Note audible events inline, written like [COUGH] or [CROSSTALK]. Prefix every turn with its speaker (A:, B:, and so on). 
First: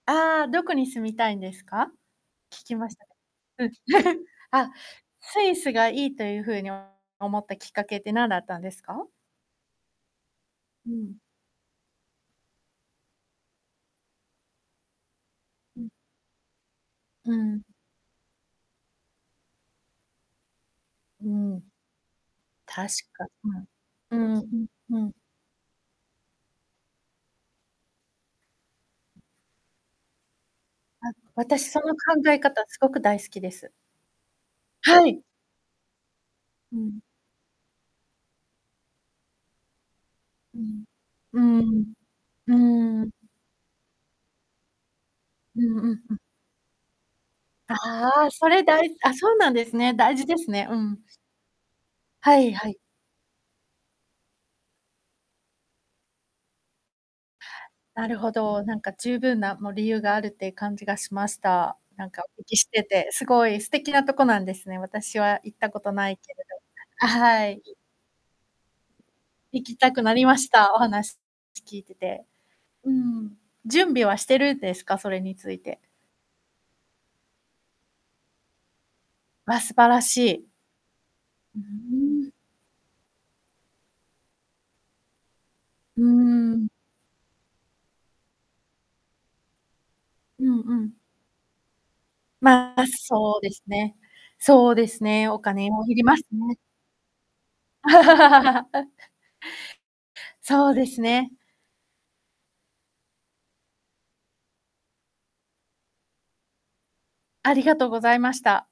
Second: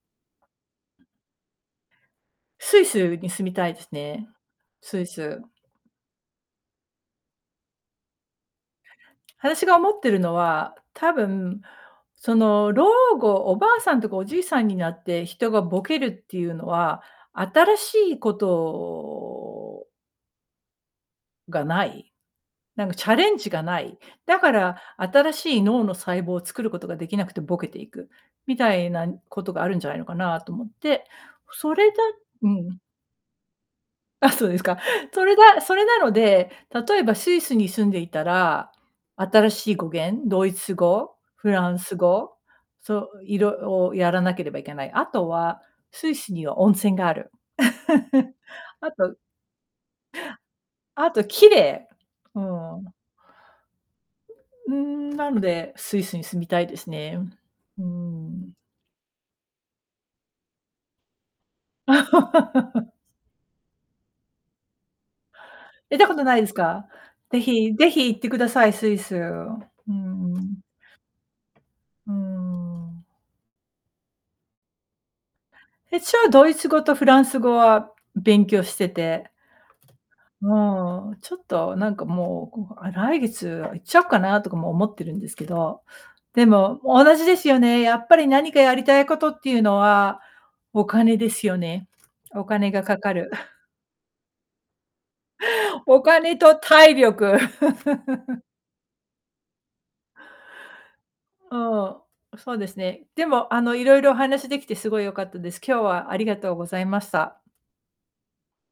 A: ああ、どこに住みたいんですか？聞き
B: スイ
A: ましたね
B: スに住み
A: う
B: た
A: ん。
B: いですね。
A: [CHUCKLES] あ、
B: スイ
A: ス
B: ス。
A: イスがいいというふうにお思ったきっかけって、なんだったんですか？
B: あたしが思ってるのは、
A: う
B: 多
A: ん。
B: 分、その、老後、おばあさんとかおじいさんになって、人が
A: う
B: ボ
A: ん。
B: ケるっていうのは、
A: うん。
B: 新しいことを
A: うーん。
B: がない。な
A: 確
B: んか、チャ
A: か
B: レンジがない。
A: うん。うん、
B: だ
A: う
B: か
A: ん、
B: ら
A: ふん。
B: 新しい脳の細胞作ることができなくてボケていく、みたいなんことがあるんじゃないのかなと思って、
A: あ、私
B: そ
A: そ
B: れ
A: の
B: だ
A: 考え
B: う
A: 方す
B: ん。
A: ごく大好きです。
B: あ、そうですか。
A: はい。
B: それがそれなので、
A: う
B: 例
A: ん。
B: えば、スイスに住んでいたら、新しい語言、ドイ
A: う
B: ツ
A: ん。
B: 語、
A: う
B: フラン
A: ーん。
B: ス語、
A: うー
B: そ
A: ん。
B: う、いろをやらなければいけない。あとは、
A: うんうん
B: ス
A: う
B: イ
A: ん。
B: スには温泉がある。
A: ああああ、
B: [CHUCKLES]
A: それだい
B: あ
A: すあ、
B: と
A: そうなんですね、大事ですね、うん。
B: あと、綺麗。
A: は
B: う
A: いは
B: ー
A: い。
B: ん。うーん、なので、スイスに住みたいですね。うー
A: なるほ
B: ん。
A: ど。なんか、十分な、もう、理由があるって感じがしました。なんか、うきして
B: [LAUGHS]
A: て、すごい素敵なとこなんですね。私は行ったこと
B: 行った
A: な
B: こ
A: い
B: と
A: けれ
B: ないすか？
A: ど。あ、
B: 是
A: はい。
B: 非、是非行ってください、スイス。う
A: 行き
B: ー
A: たくなりまし
B: ん。
A: た、お話しし、聞いて
B: うー
A: て。う
B: ん。
A: ん。準備はしてる、ですか？それについて。
B: 一応、ドイツ語とフランス語は勉強してて、
A: わ、素晴らしい。
B: もう、ちょっ
A: うう
B: となんか
A: ーん。
B: もう、こがあ、来月、あ、行っちゃおうかなとかも思ってるんですけど、
A: うー
B: で
A: ん。
B: も、もう同じですよね、やっぱり、何かやりたいことっていうのは、
A: うんう
B: お
A: ん。
B: 金ですよね。お金
A: ま
B: が
A: あ、
B: かかる。
A: そうです
B: [CHUCKLES]
A: ね。そうですね、お金を要
B: お
A: ります
B: 金と
A: ね。
B: 体力。[LAUGHS]
A: [LAUGHS] あ。そうですね。
B: ああ、そうですね。でも、あの、いろいろお話しできてすごい良かったです。今日は、ありがとうございました。
A: ありがとうございました。